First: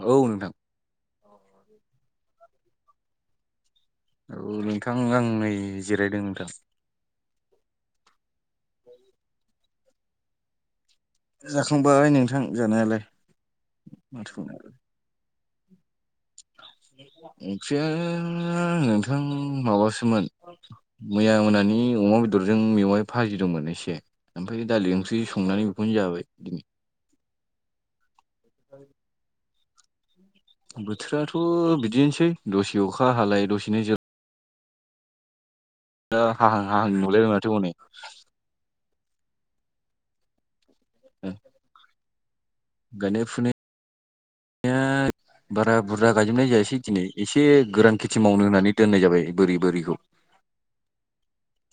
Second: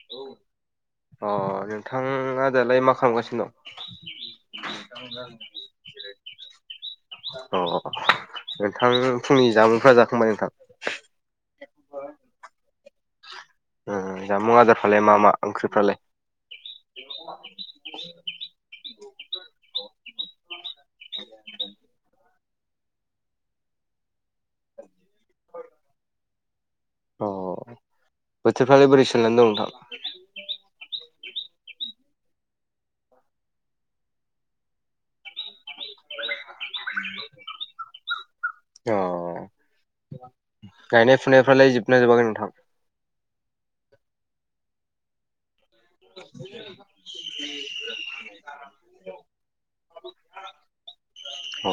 औ नोंथां अ नोंथाङा दालाय मा खालामगासिनो दं? औ नोंथां आं नै जिरायदों नोंथां। अ नोंथां फुंनि जामुंफ्रा जाखांबाय नोंथां? जाखांबाय नोंथां जानायालाय। माथो जामुं बुंनो आदारफ्रालाय मा मा ओंख्रिफ्रालाय? ओंख्रिया नोंथां माबासोमोन मैया मोनानि अमा बेदरजों मेवाय भाजि दंमोन एसे ओमफ्राय दालि ओंख्रि संनानै बेखौनो जाबाय दिनै अ बोथोरफ्रालाय बै सोलायनानै दं नोंथां? बोथोराथ' बिदिनोसै दसे अखा हालाय दसेनो जोब द हाहां हाहां नुलायबाय माथो हनै अ गायनाय फुनायफ्रालाय जोबना जोबागोन नोंथां? गायनाय फुनाय [inaudible] बारा बुरजा गायजोबनाय जायासै दिनै एसे गोरान खेथि मावनो होननानै दोननाय जाबाय बोरि बोरिखौ। औ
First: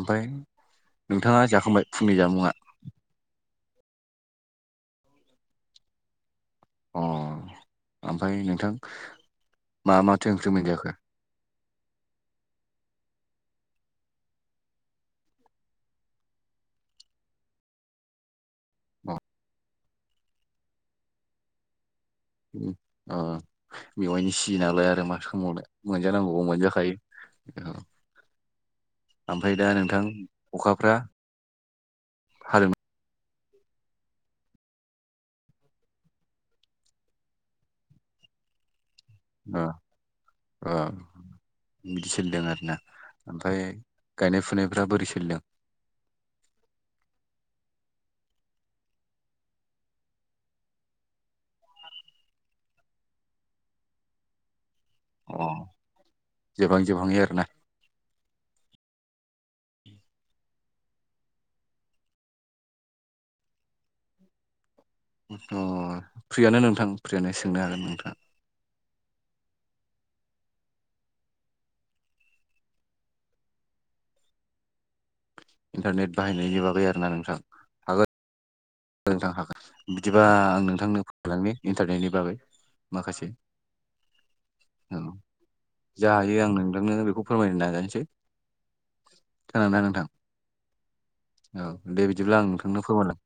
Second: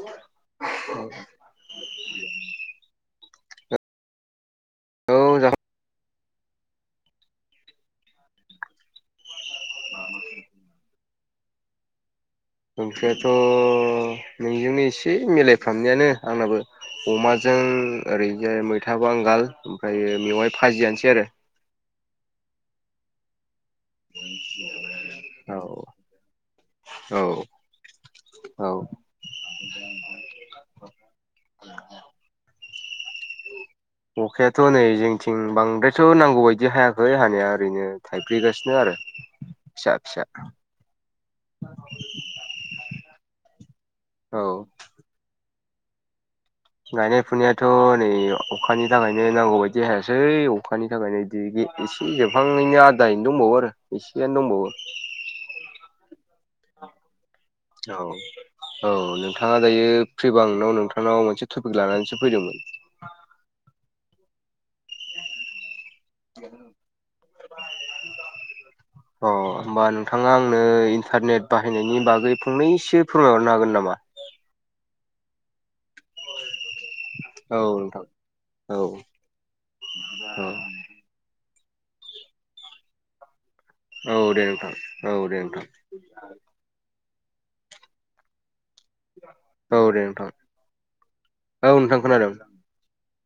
ओमफ्राय नोंथाङा जाखांबाय फुंनि जामुआ? औ जाखां अ ओमफ्राय नोंथां मा माथो ओंख्रि मोनजाखो? ओंख्रियाथ' नोंजोंनो एसे मिलायफ्रामनायानो आंनाबो। अमाजों ओरैजाय मैथा अ बांगाल ओमफ्रायो मेवाय फाजियानोसै आरो। अ मेवाइनि सिजनावलाय आरो मा [unintelligible] औ मोनजानांगौखौ औ मोनजाखायो औ औ ओमफ्राय दा नोंथां अखाफ्रा हादों अखायाथ' नै जोंथिं बांद्रायथ' नांगौ बायदि हायाखै हानाया ओरैनो थाइफ्रिगासिनो आरो। अ फिसा फिसा बिदि सोदों आरोना ओमफ्राय औ गायनाय फुनायफ्रा बोरै सोलिदों? गायनाय फुनायाथ' नै अखानि थाखायनो नांगौ बायदि जायासै अखानि थाखायनो दिगि एसे जोबहांनायनि आदायैनो दंबावो आरो एसेयानो दंबावो। अ जोबहां जोबहाङै आरोना औ औ नोंथाङा दायो फ्रिबा आं नोंथांनाव मोनसे टपिक लानानैसो फैदोंमोन अ फ्रियानो नोंथां फ्रियानो सोंनो हागोन नोंथाङा। अ होमबा नोंथाङा आंनो इन्टारनेट बाहायनायनि बागै फंनैसो फोरमायहरनो हागोन नामा? इन्टारनेट बाहायनायनि बागै आरोना नोंथां? औ नोंथां हागोन औ नोंथां हागोन बिदिबा आं नोंथांनो बुंलांनि इन्टारनेटनि बागै माखासे औ दे नोंथां औ दे नोंथां जा हायो आं नोंथांनो बेखौ फोरमायनो नाजानोसै खोनादों ना औ दे नोंथां औ नोंथां दे खोनादों बिदिब्ला आं नोंथांनो फोरमायलां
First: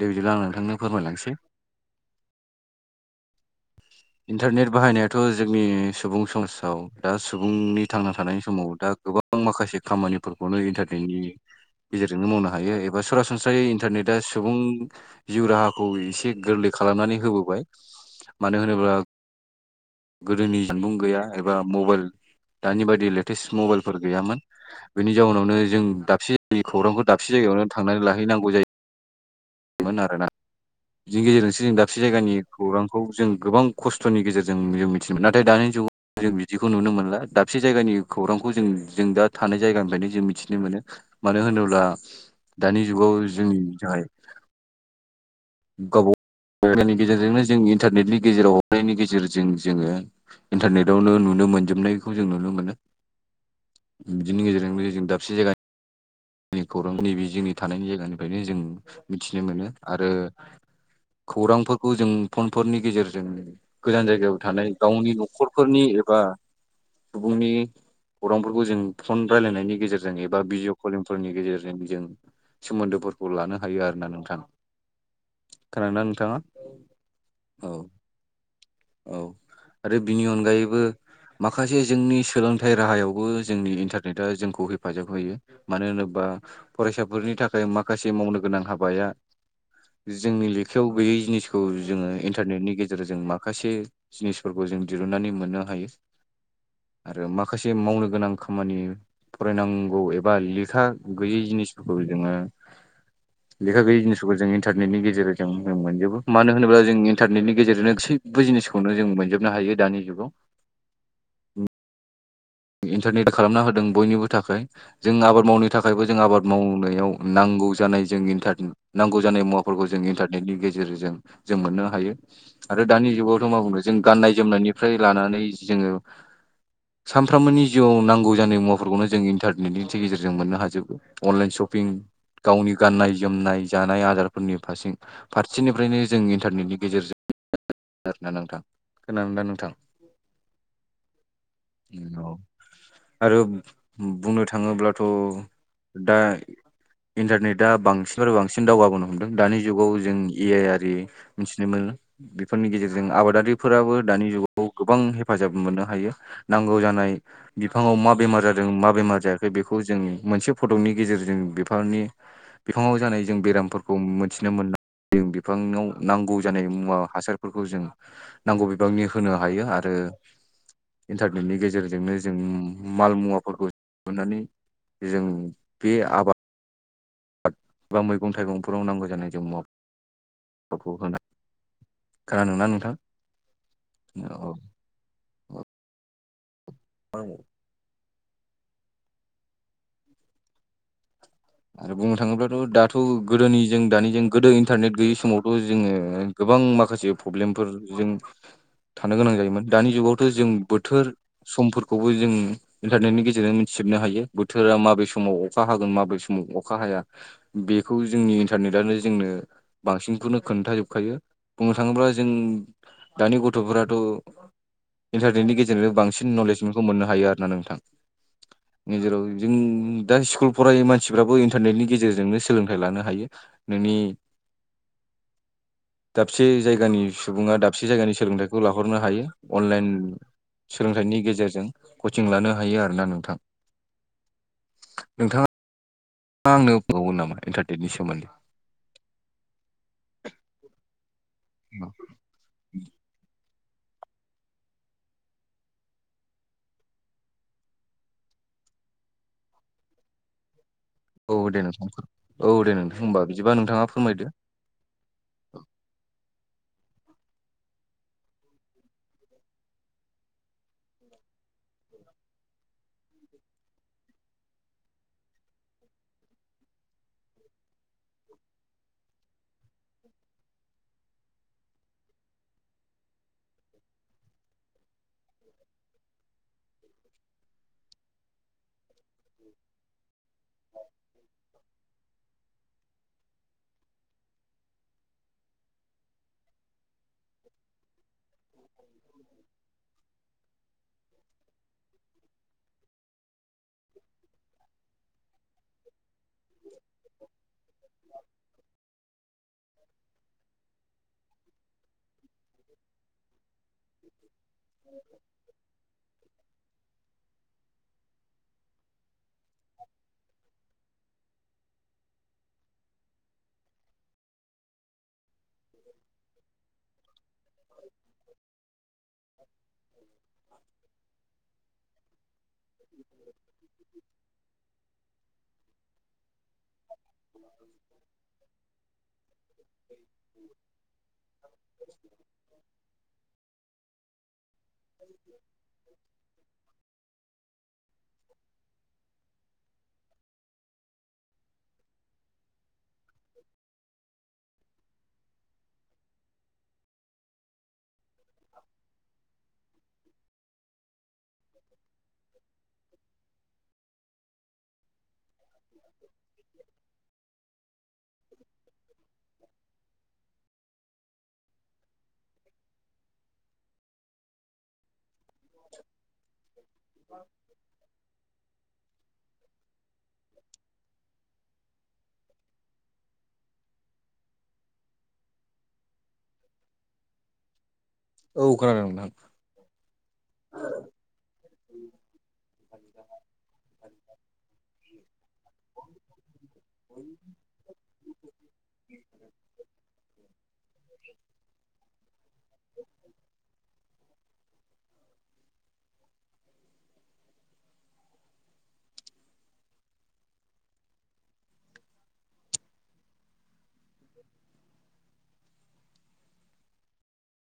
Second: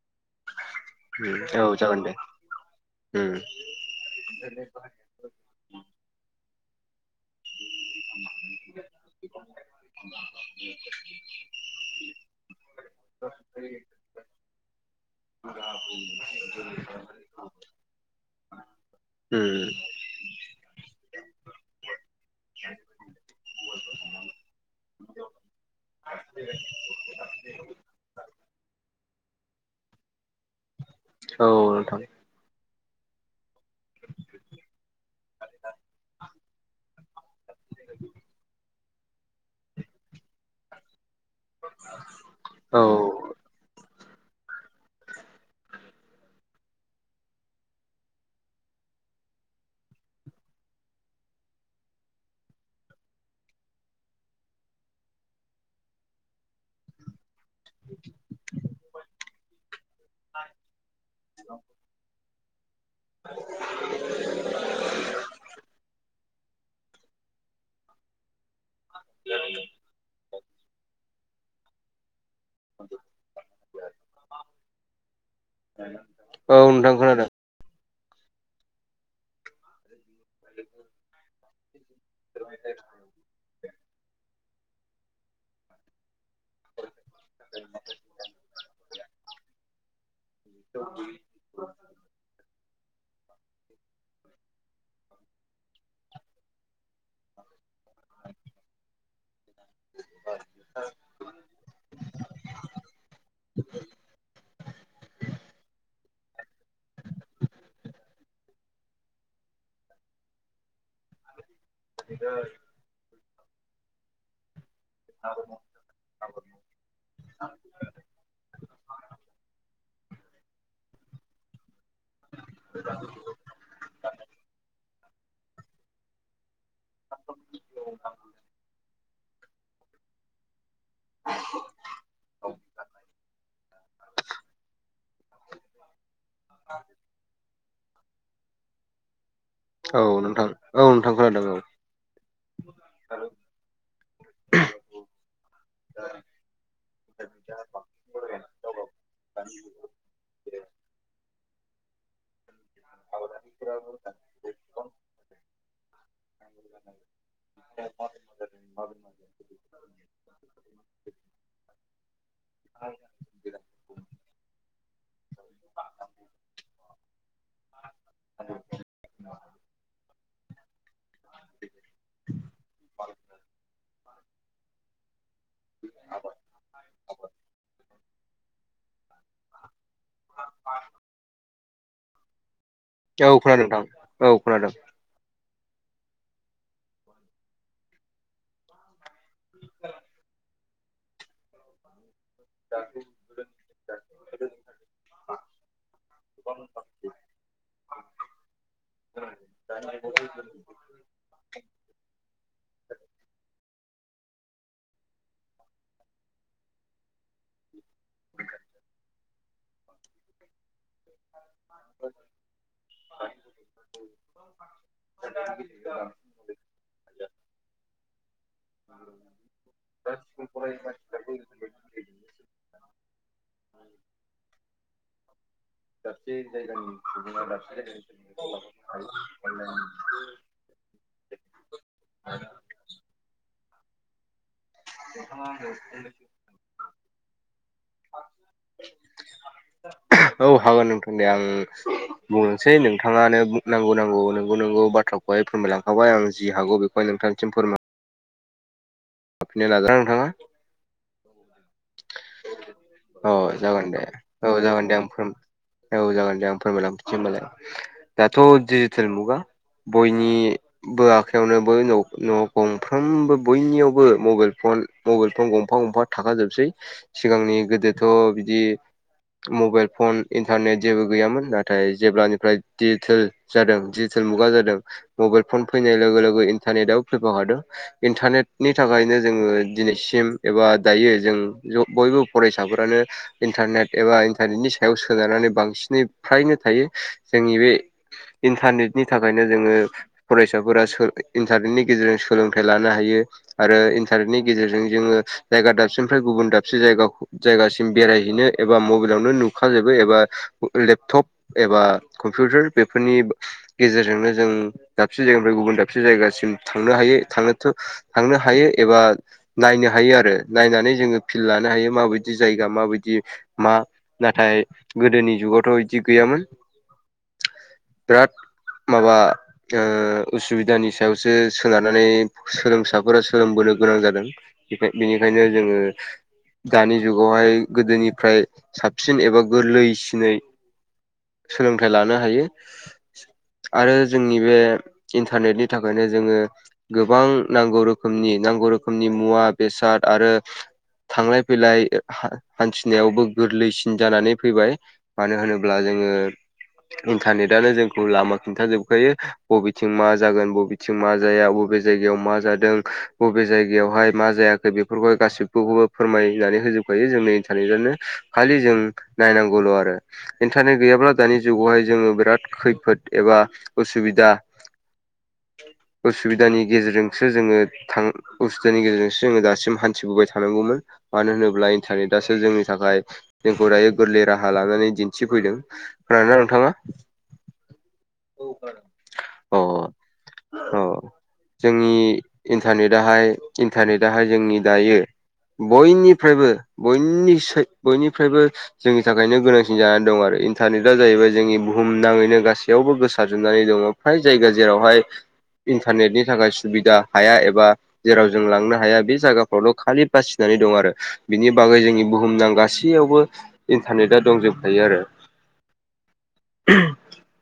दे बिदि आं नोंथांनो फोरमायलांसै औ जागोन दे इन्टारनेट बाहायनायाथ' जोंनि सुबुं समाजाव दा सुबुंनि थांना थानायनि समाव दा गोबां माखासे खामानिफोरखौनो इन्टारनेटनि गेजेरजोंनो मावनो हायो बा सरासनस्रायै इन्टारनेटआ सुबुं जिउ राहाखौ एसे गोरलै खालामनानै होबोबाय मानो होनोबा उम गोदोनि जामबुं गैया एबा मबाइल दानि बायदि लेटेस्ट मबाइलफोर गैयामोन बेनि जाउनावनो जों दाबसे जायगानि खौरांखौ दाबसे जायगायावनो थांनानै लाहैनांगौ जायो आरोना बिनि औ गेजेरजोंसो जों नोंथां दाबसे जायगानि खौरांखौ जों गोबां खस्थ'नि गेजेरजों जों मिथिनो मोन नाथाय दानि जुगाव जों बिदिखौ नुनो मोनला दाबसे जायगानि खौरांखौ जों जों दा थानाय जायगानिफ्रायनो जों मिथिनो मोनो मानो होनोब्ला औ दानि जुगाव जोंनि थाखाय गावबा गाव मबाइलनि गेजेरजोंनो जों इन्टारनेटनि गेजेराव हरनायनि गेजेरजों जोङो इन्टारनेटावनो नुनो मोनजोबनायखौ जों नुनो मोनो बिदिनि गेजेरजोंनो जों दाबसे जायगानि जों खौरां नैबे जोंनि थानायनि जायगानि बेनो जों मिथिनो मोनो आरो खौरांफोरखौ जों फनफोरनि गेजेरजों गोजान जायगायाव थानाय गावनि न'खरफोरनि एबा सुबुंनि खौरांफोरखौ जों फन रायलायनायनि गेजेरजों एबा भिडिअ फन फोरनि गेजेरजों जों सोमोन्दोफोरखौ लानो हायो आरो ना नोंथां खोनादोंना नोंथाङा औ नोंथां खोनादों औ औ आरो बिनि अनगायैबो माखासे जोंनि सोलोंथाइ राहायावबो जोंनि इन्टारनेट आरो जोंखौ हेफाजाब होयो मानो होनोब्ला फरायसाफोरनि थाखाय माखासे मावनो गोनां हाबाया जोंनि आखायाव गैयै जिनिखौ जोङो इन्टारनेटनि गेजेरजों मा माखासे जिनिसफोरखौ जों दिरुनानै मोननो हायो आरो माखासे मावनो गोनां खामानि फरायनांगौ एबा लेखा गैयै जिनिसफोरखौ जोङो लांदां लेखा गैयै जिनिसखौ जों इन्टारनेटनि गेजेरजों मोनजोबो मानो होनोब्ला जों इन्टारनेटनि गेजेरजों बे जिनिसखौनो जों मोनजोबनो हायो दानि जुगाव बि इन्टारनेट खालामना होदों बयनिबो थाखाय जों आबाद मावनो थाखाय थाखायबो जों आबाद मावनायाव नांगौ जानाय जों इन्टारनेट नांगौ जानाय मुवाफोरखौ जों इन्टारनेटनि गेजेरजों जों मोननो हायो आरो दानि जुगावथ' मा बुंनो जों गान्नाय जोमनायनिफ्राय लानानै जोङो सानफ्रामबोनि जिउआव नांगौ जानाय मुवाफोरखौनो जों इन्टार गेजेरजों मोननो हाजोबो अनलाइन शपिं गावनि गाननाय जोमनाय जानाय आदारफोरनि फारसे फारसेनिफ्रायनो जों इन्टारनेटनि गेजेरजों नोंथां खोनादों ना नोंथां औ नोंथां औ नोंथां खोनादों औ आरो बुंनो थाङोब्लाथ' दा इन्टारनेटआ बांसिननिफ्राय बांसिन दावगाबोनो हमदों दानि जुगाव जों ए आइ आरि मिथिनो मोनो बेफोरनि गेजेरजों जों आबादारिफोराबो दानि जुगाव गोबां हेफाजाब मोननो हायो नांगौ जानाय बिफाङाव मा बेमार जादों मा बेमार जायाखै बेखौ जों मोनसे फटकनि गेजेरजों बिफांनि बिफाङाव जानाय जों बेरामफोरखौ मोनथिनो मोन जों बिफांङाव नांगौ जानाय मुवा हासारफोरखौ जों नांगौ बिबांनि होनो हायो आरो इन्टारनेटनि गेजेरजोंनो जों माल मुवाफोरखौ सुहनानै जों बे आबाद बा मैगं थाइगंफोराव नांगौ जानाय जों मुवाखौ [unintelligible] खोनादोंना नोंथां? औ खोनादों नोंथां औ खोनादों औ [inaudible] आरो बुंनो थाङोब्लाथ' दाथ' गोदोनि जों दानिजों गोदो इन्टारनेट गैयै समावथ' जोङो गोबां माखासे प्रब्लेमफोर जों थानो गोनां जायोमोन दानि जुगावथ' जों बोथोर समफोरखौबो जों इन्टारनेटनि गेजेरजों मिथिजोबनो हायो बोथोरा माबे समाव अखा हागोन माबे सम अखा हाया बेखौ जोंनि इन्टारनेटानो जोंनो बांसिनखौनो खोन्थाजोबखायो बुंनो थाङोब्ला जों दानि गथ'फोराथ' इन्टारनेटनि गेजेरजों बांसिन नलेज मोननो हायो आरोना नोंथां गेजेराव बिदिनो दा स्कुल फराययि मानसि सिफ्राबो इन्टारनेटनि गेजेरजोंनो सोलोंथाइ लानो हायो नोंनि [inaudible] दाबसे जायगानि सुबुङा दाबसे जायगानि सोलोंथाइखौ लाहरनो हायो अनलाइन सोलोंथाइनि गेजेरजों कचिं लानो हायो आरोना नोंथां नोंथाङा [unintelligible] [unintelligible] नामा इन्टारटेननि सोमोन्दै औ हागोन नोंथां दे आं बुंनोसै नोंथाङानो नांगौ नांगौ नोंगौ नंगौ बाथ्राखौहाय फोरमायलांखाबाय आं जि हागौ बेखौ नोंथांसिम फोरमाय [unintelligible] नाजा नोंथाङा औ दे नोंथां औ दे नोंथां होनबा अ बिदिबा जागोन नोंथाङा दे फोरमायदो औ जागोन दे आं फोर औ जागोन दे आं फोरमायलांफिनोसै होनबालाय दाथ' जि सोलोंथाय मुगा बयनिबो आखायावनोबो न न गंफ्रोमबो बयनियावबो बो मबाइल फन मबाइल फन गंफा गंफा थाखाजोबसै सिगांनि गोदोथ' बिदि मबाइल फन इन्टारनेट जेबो गैयामोन नाथाय जेब्लानिफ्राय डिजिटेल जादों डिजिटेल मुगा जादों मबाइल फन फैनाय लोगो लोगो इन्टारनेटआव फैफाखाढों इन्टारनेटनि थाखायनो जोङो दिनैसिम एबा दायो जों बयबो फरायसाफोरानो इन्टारनेट एबा इन्टारनेटनि सायाव सोनारनानै बांसिनै फ्रायनो थायो। जोंनि बे इन्टारनेटनि थाखायनो जोङो फरायसाफोरा इन्टारनेटनि गेजेरजों सोलोंथाइ लानो हायो आरो इन्टारनेटनि गेजेरजों जोङो जायगा दाबसेनिफ्राय गुबुन दाबसे जायगाखौ जायगासिम बेरायहैनो एबा मबाइलावनो नुखाजोबो एबा लेपटप एबा कम्पिउटार बेफोरनि गेजेरजोंनो जों दाबसे जायगानिफ्राय गुबुन दाबसे जायगासिम थांनो हायो थांनोथ' थांनो हायो एबा नायनो हायो आरो नायनानै जोङो फिल लानो हायो माबायदि जायगा माबायदि मा नाथाय गोदोनि जुगावथ' बिदि गैयामोन बिराद माबा ओ उसुबिदानि सायावसो सोनारनानै सोलोंसा फोर सोलोंबोनो गोनां जादों बेनिखायनो जोङो दानि जुगावहाय गोदोनिफ्राय साबसिन एबा गोरलैसिनै सोलोंथाइ लानो हायो। आरो जोंनि बे इन्टारनेटनि थाखायनो जोङो गोबां नांगौ रो मनि नांगौ रोखोमनि मुवा बेसाद आरो थांलाय फैलाय हा हान्थिनायावबो गोरलैसिन जानानै फैबाय मानो होनोब्ला जोङो इन्टारनेटनो जोंखौ लामा खिन्थाजोबखायो बबेथिं मा जागोन बबे थिं मा जाया बबे जायगायाव मा जादों बबे जायगायावहाय मा जायाखै बेफोरखौहाय गासैखौबो फोरमायनानै होजोबखायो जोंनि इन्टरनेटानो खालि जों नायनांगौल' आरो इन्टारनेट गैयाब्ला दानि जुगावहाय जोङो बिराद खैफोद एबा उसुबिदा उसुबिदानि गेजेरजोंसो जोङो थां उसुबिदानि गेजेरजोंसो जोङो दासिम हान्थिबोबाय थानांगौमोन मानो होनोब्ला इन्टारनेटसो जोंनि थाखाय जोंखौ दायो गोरलै राहा लानानै दिन्थिफैदों खोनादोंना नोंथाङा औ खोनादों नोंथां अ अ जोंनि इन्टारनेटहाय इन्टारनेटाहाय जोंनि दायो बयनिफ्रायबो बयनिसाय बयनिफ्रायबो जोंनि थाखायनो गोनांसिन जानानै दं आरो इन्टारनेटआ जाहैबाय जोंनि बुहुम नाङैनो गासैयावबो गोसारजोबनानै दङ। फ्राय जायगा जेरावहाय इन्टारनेटनि थाखाय सुबिदा हाया एबा जेराव जों लांनो हाया बे जायगाफ्रावल' खालि बासिनानै दं आरो बिनि बागै जोंनि बुहुम नांगासि यावबो इन्टारनेटआ दंजोबखायो आरो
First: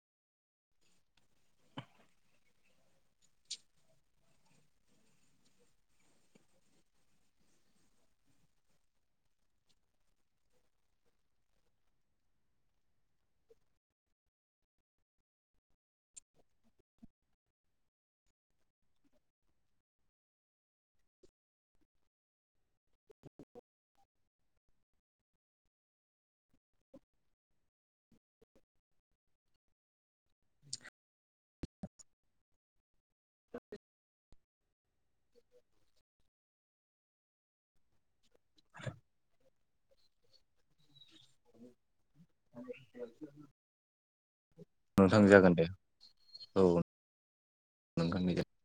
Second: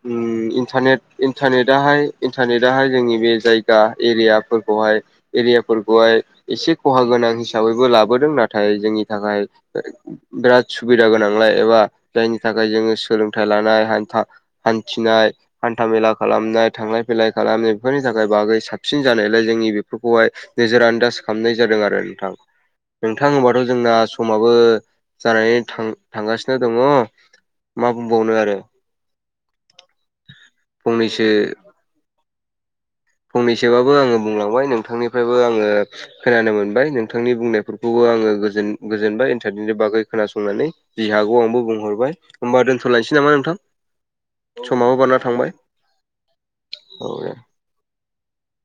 उम इन्टारनेट इन्टारनेटाहाय इन्टारनेटाहाय जोंनि बे जायगा एरियाफोर खौहाय एरिया एरियाफोरखौहाय एसे खहा गोनां हिसाबैबो लाबोदों नाथाय जोंनि थाखाय बिराद सुबिदा गोनांलाय एबा जायनि थाखाय जोङो सोलोंथाइ लानाय हान्था हान्थिनाय हान्था मेला खालामनाय थांलाय फैलाय खालामनाय बेफोरनि थाखाय बागै साबसिन जानायलाय जोंनि बेफोरखौहाय नोजोर आन्दाज खालामनाय जादों आरो नोंथां नोंथां होमबाथ' जोंना समाबो जानानै थां थांगासिनो दङ। मा बुंबावनो आरो फंनैसो फंनैसोबाबो आङो बुंलांबाय नोंथांनिफ्रायबो आङो खोनानो मोनबा नों नोंथांनि बुंनायफोरखौबो आङो गोजोन गोजोनबाय इन्टारनेटनि बागै खोनासंनानै जि हागौ आंबो बुंहरबाय ओमबा दोनथ'लायनोसै नामा नोंथां समाबो बारा नोंथां थांबाय जागोन दे औ दे नोंखांनि [unintelligible]